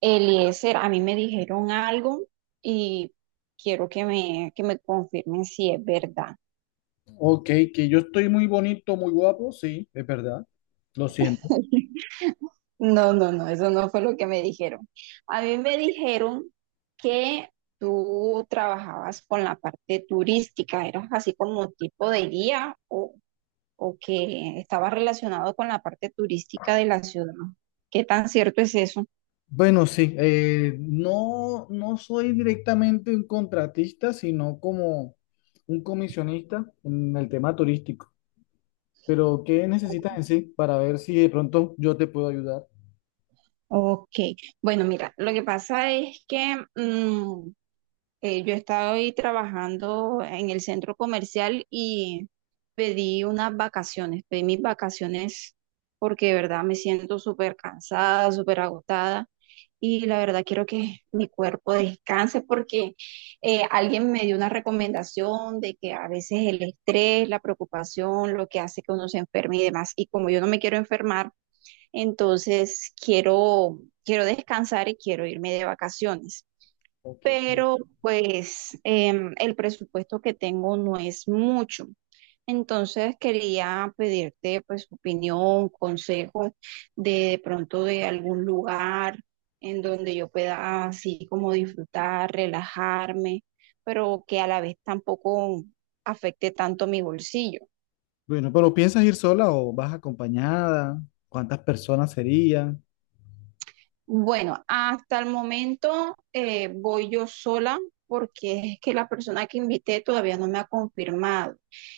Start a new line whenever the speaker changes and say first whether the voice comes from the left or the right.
right: Eliezer, a mí me dijeron algo y quiero que me confirmen si es verdad.
left: Ok, que yo estoy muy bonito, muy guapo, sí, es verdad, lo siento.
right: No, no, no, eso no fue lo que me dijeron. A mí me dijeron que tú trabajabas con la parte turística, eras así como tipo de guía o que estabas relacionado con la parte turística de la ciudad. ¿Qué tan cierto es eso?
left: Bueno, sí, no, no soy directamente un contratista, sino como un comisionista en el tema turístico. Pero, ¿qué necesitas en sí para ver si de pronto yo te puedo ayudar?
right: Ok, bueno, mira, lo que pasa es que yo estaba hoy trabajando en el centro comercial y pedí unas vacaciones, pedí mis vacaciones porque de verdad me siento súper cansada, súper agotada y la verdad quiero que mi cuerpo descanse porque alguien me dio una recomendación de que a veces el estrés, la preocupación, lo que hace que uno se enferme y demás. Y como yo no me quiero enfermar, entonces quiero descansar y quiero irme de vacaciones
left: Ok.
right: pero pues el presupuesto que tengo no es mucho. Entonces quería pedirte pues opinión, consejos de pronto de algún lugar en donde yo pueda así como disfrutar, relajarme, pero que a la vez tampoco afecte tanto mi bolsillo.
left: Bueno, pero ¿piensas ir sola o vas acompañada? ¿Cuántas personas serían?
right: Bueno, hasta el momento voy yo sola porque es que la persona que invité todavía no me ha confirmado.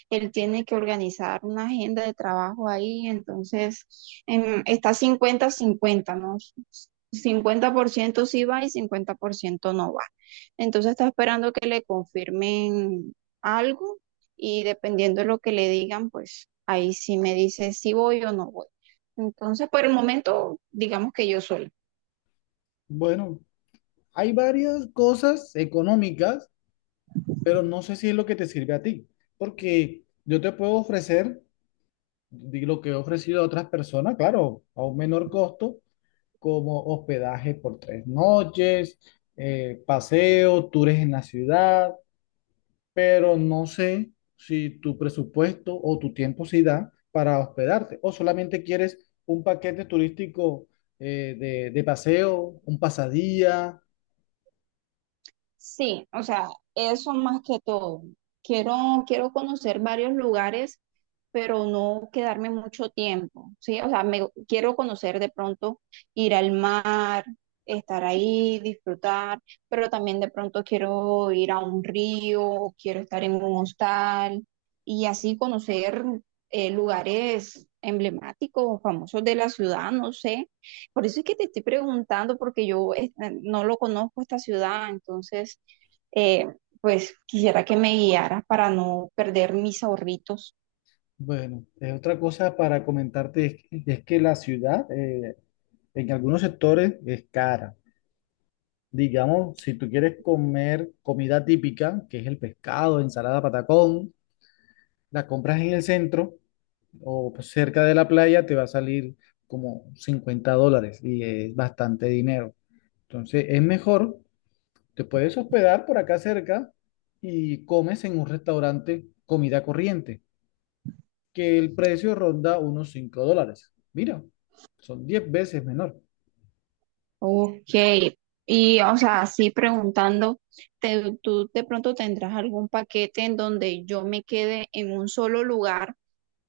right: Él tiene que organizar una agenda de trabajo ahí, entonces está 50-50, ¿no? Cincuenta por ciento sí va y 50% no va. Entonces está esperando que le confirmen algo y dependiendo de lo que le digan, pues ahí sí me dice si voy o no voy. Entonces, por el momento, digamos que yo sola.
left: Bueno, hay varias cosas económicas pero no sé si es lo que te sirve a ti, porque yo te puedo ofrecer lo que he ofrecido a otras personas, claro, a un menor costo, como hospedaje por 3 noches, paseo, tours en la ciudad, pero no sé si tu presupuesto o tu tiempo sí da para hospedarte, o solamente quieres un paquete turístico de paseo, un pasadía.
right: Sí, o sea, eso más que todo. Quiero conocer varios lugares, pero no quedarme mucho tiempo, ¿sí? O sea, me, quiero conocer de pronto, ir al mar, estar ahí, disfrutar, pero también de pronto quiero ir a un río, o quiero estar en un hostal y así conocer lugares emblemáticos o famosos de la ciudad, no sé. Por eso es que te estoy preguntando, porque yo no lo conozco esta ciudad, entonces, eh, pues quisiera que me guiaras para no perder mis ahorritos.
left: Bueno, es otra cosa para comentarte es que la ciudad, en algunos sectores es cara. Digamos, si tú quieres comer comida típica, que es el pescado, ensalada patacón, la compras en el centro o pues, cerca de la playa, te va a salir como $50 y es bastante dinero. Entonces, es mejor, te puedes hospedar por acá cerca y comes en un restaurante comida corriente, que el precio ronda unos $5. Mira, son 10 veces menor.
right: Ok, y o sea, así preguntando, ¿tú de pronto tendrás algún paquete en donde yo me quede en un solo lugar,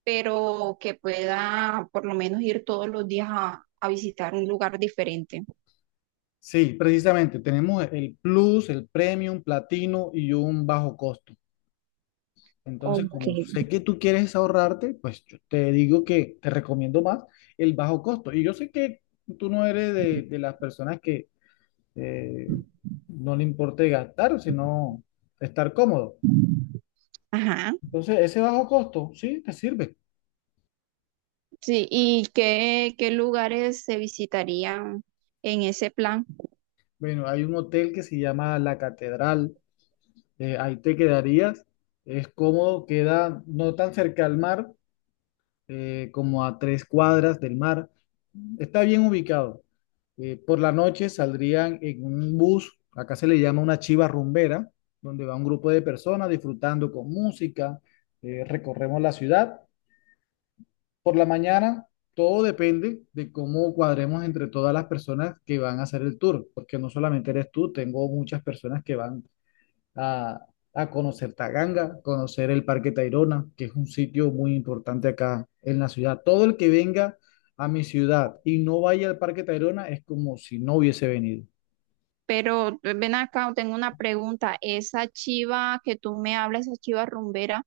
right: pero que pueda por lo menos ir todos los días a visitar un lugar diferente?
left: Sí, precisamente, tenemos el Plus, el Premium, Platino y un bajo costo. Entonces,
right: Ok.
left: como sé que tú quieres ahorrarte, pues yo te digo que te recomiendo más el bajo costo. Y yo sé que tú no eres de las personas que eh, no le importe gastar, sino estar cómodo.
right: Ajá.
left: Entonces, ese bajo costo, sí, te sirve.
right: Sí, ¿y qué lugares se visitarían en ese plan?
left: Bueno, hay un hotel que se llama La Catedral, ahí te quedarías, es cómodo, queda no tan cerca al mar como a 3 cuadras del mar. Está bien ubicado. Por la noche saldrían en un bus, acá se le llama una chiva rumbera, donde va un grupo de personas disfrutando con música, recorremos la ciudad. Por la mañana, todo depende de cómo cuadremos entre todas las personas que van a hacer el tour, porque no solamente eres tú, tengo muchas personas que van a, a conocer Taganga, conocer el Parque Tayrona, que es un sitio muy importante acá en la ciudad. Todo el que venga a mi ciudad y no vaya al Parque Tayrona es como si no hubiese venido.
right: Pero ven acá, tengo una pregunta. Esa chiva que tú me hablas, esa chiva rumbera,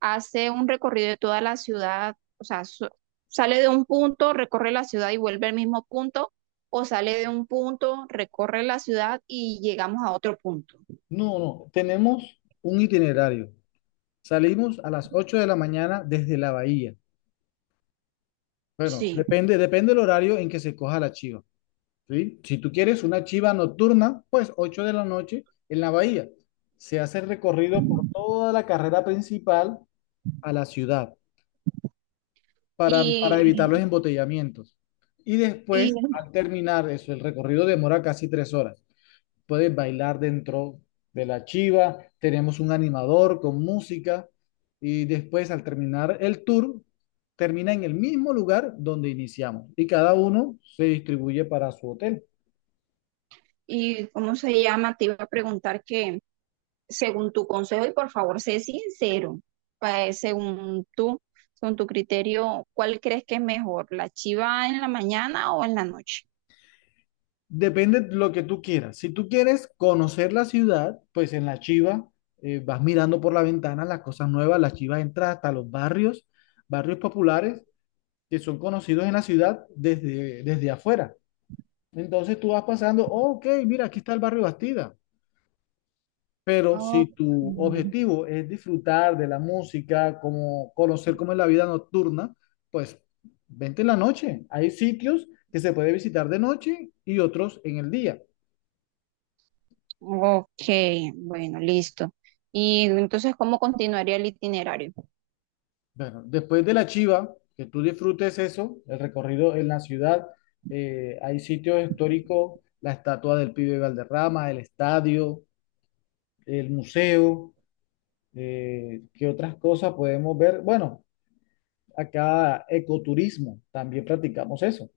right: hace un recorrido de toda la ciudad, o sea, sale de un punto, recorre la ciudad y vuelve al mismo punto, o sale de un punto, recorre la ciudad y llegamos a otro punto.
left: No, no, tenemos un itinerario. Salimos a las 8 de la mañana desde la bahía. Bueno,
right: Sí.
left: depende del horario en que se coja la chiva, ¿sí? Si tú quieres una chiva nocturna, pues 8 de la noche en la bahía. Se hace el recorrido por toda la carrera principal a la ciudad, para evitar los
right: Y,
left: embotellamientos. Y
right: y,
left: después, al terminar eso, el recorrido demora casi 3 horas. Puedes bailar dentro de la chiva, tenemos un animador con música y después al terminar el tour, termina en el mismo lugar donde iniciamos y cada uno se distribuye para su hotel.
right: y ¿cómo se llama? Te iba a preguntar que según tu consejo, y por favor, sé sincero, según tú, según tu criterio, ¿cuál crees que es mejor, la chiva en la mañana o en la noche?
left: Depende de lo que tú quieras. Si tú quieres conocer la ciudad, pues en la chiva vas mirando por la ventana las cosas nuevas, la chiva entra hasta los barrios, barrios populares que son conocidos en la ciudad desde afuera. Entonces tú vas pasando: "Oh, ok, mira, aquí está el barrio Bastida". Pero
right: Ok.
left: si tu objetivo es disfrutar de la música, como conocer cómo es la vida nocturna, pues vente en la noche. Hay sitios que se puede visitar de noche y otros en el día.
right: Ok, bueno, listo. Y entonces, ¿cómo continuaría el itinerario?
left: Bueno, después de la Chiva, que tú disfrutes eso, el recorrido en la ciudad, hay sitios históricos, la estatua del pibe Valderrama, el estadio, el museo. ¿Qué otras cosas podemos ver? Bueno, acá ecoturismo, también practicamos eso.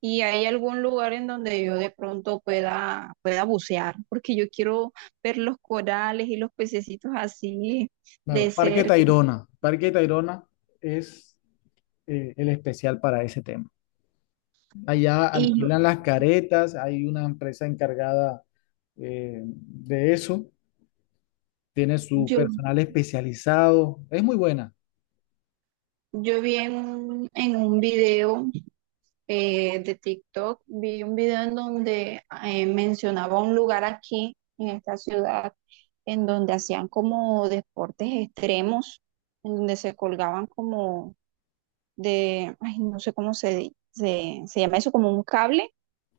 right: ¿Y hay algún lugar en donde yo de pronto pueda bucear? Porque yo quiero ver los corales y los pececitos así de
left: Bueno, Parque
right: cerca.
left: Tayrona. Parque Tayrona es el especial para ese tema. Allá
right: Y
left: alquilan las caretas, hay una empresa encargada de eso, tiene su
right: yo
left: personal especializado, es muy buena.
right: Yo vi en un video de TikTok, vi un video en donde mencionaba un lugar aquí en esta ciudad en donde hacían como deportes extremos, en donde se colgaban como ay, no sé cómo se llama eso, como un cable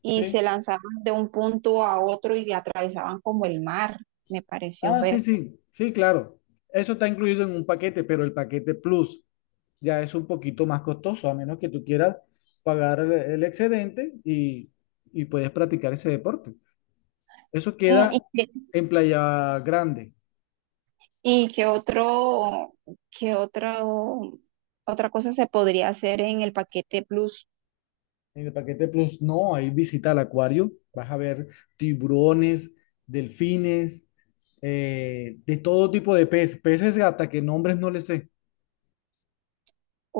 right: y se
left: Sí.
right: lanzaban de un punto a otro y atravesaban como el mar, me pareció
left: Ah, sí,
right: ver.
left: sí, sí, claro. Eso está incluido en un paquete, pero el paquete Plus ya es un poquito más costoso, a menos que tú quieras pagar el excedente y puedes practicar ese deporte. Eso
right: Mm,
left: queda
right: Y
left: en Playa Grande.
right: ¿Y qué otro, otra cosa se podría hacer en el paquete Plus?
left: En el paquete Plus no, hay visita al acuario, vas a ver tiburones, delfines, de todo tipo de peces, peces gata, que nombres no les sé.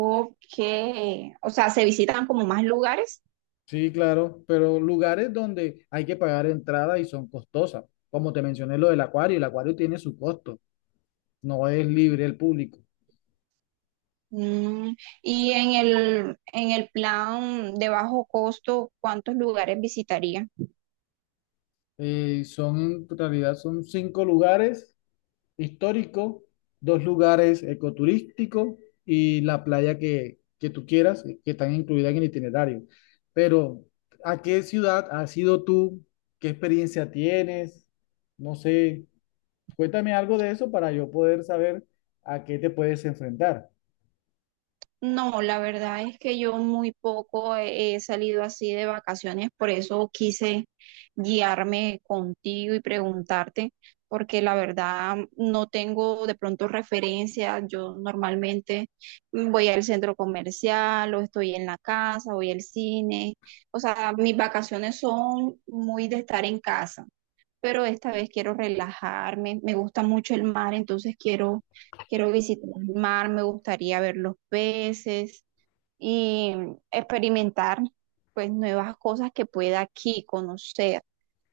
right: O que, o sea, se visitan como más lugares.
left: Sí, claro, pero lugares donde hay que pagar entrada y son costosas. Como te mencioné lo del acuario, el acuario tiene su costo, no es libre el público.
right: Mm, y en el plan de bajo costo, ¿cuántos lugares visitaría?
left: Son, en realidad son cinco lugares históricos, dos lugares ecoturísticos y la playa que tú quieras, que están incluidas en el itinerario. Pero, ¿a qué ciudad has ido tú? ¿Qué experiencia tienes? No sé, cuéntame algo de eso para yo poder saber a qué te puedes enfrentar.
right: No, la verdad es que yo muy poco he salido así de vacaciones, por eso quise guiarme contigo y preguntarte, porque la verdad no tengo de pronto referencia. Yo normalmente voy al centro comercial o estoy en la casa, voy al cine. O sea, mis vacaciones son muy de estar en casa pero esta vez quiero relajarme. Me gusta mucho el mar, entonces quiero visitar el mar, me gustaría ver los peces y experimentar pues nuevas cosas que pueda aquí conocer.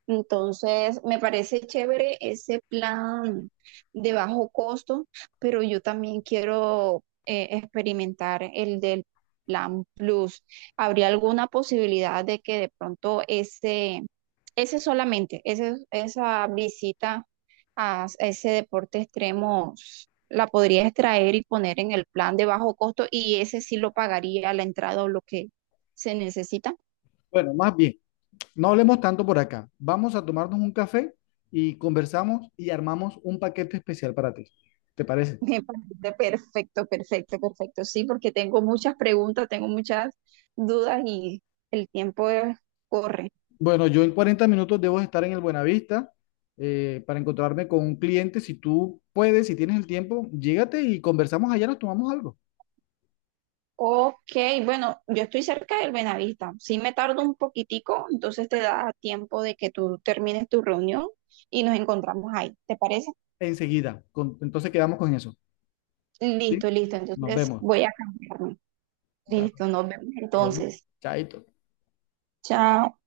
right: Entonces, me parece chévere ese plan de bajo costo, pero yo también quiero experimentar el del plan Plus. ¿Habría alguna posibilidad de que de pronto ese solamente, esa visita a ese deporte extremo la podrías traer y poner en el plan de bajo costo y ese sí lo pagaría la entrada o lo que se necesita?
left: Bueno, más bien, no hablemos tanto por acá. Vamos a tomarnos un café y conversamos y armamos un paquete especial para ti. ¿Te parece?
right: Me parece perfecto, perfecto, perfecto. Sí, porque tengo muchas preguntas, tengo muchas dudas y el tiempo corre.
left: Bueno, yo en 40 minutos debo estar en el Buenavista para encontrarme con un cliente. Si tú puedes, si tienes el tiempo, llégate y conversamos allá, nos tomamos algo
right: Ok, bueno, yo estoy cerca del Benavista. Sí me tardo un poquitico, entonces te da tiempo de que tú termines tu reunión y nos encontramos ahí. ¿Te parece?
left: enseguida. Entonces quedamos con eso, ¿sí?
right: Listo, listo.
left: Nos
right: Entonces
left: vemos.
right: voy a cambiarme.
left: Claro.
right: Listo, nos vemos
left: Bueno,
right: entonces.
left: chaito.
right: Chao.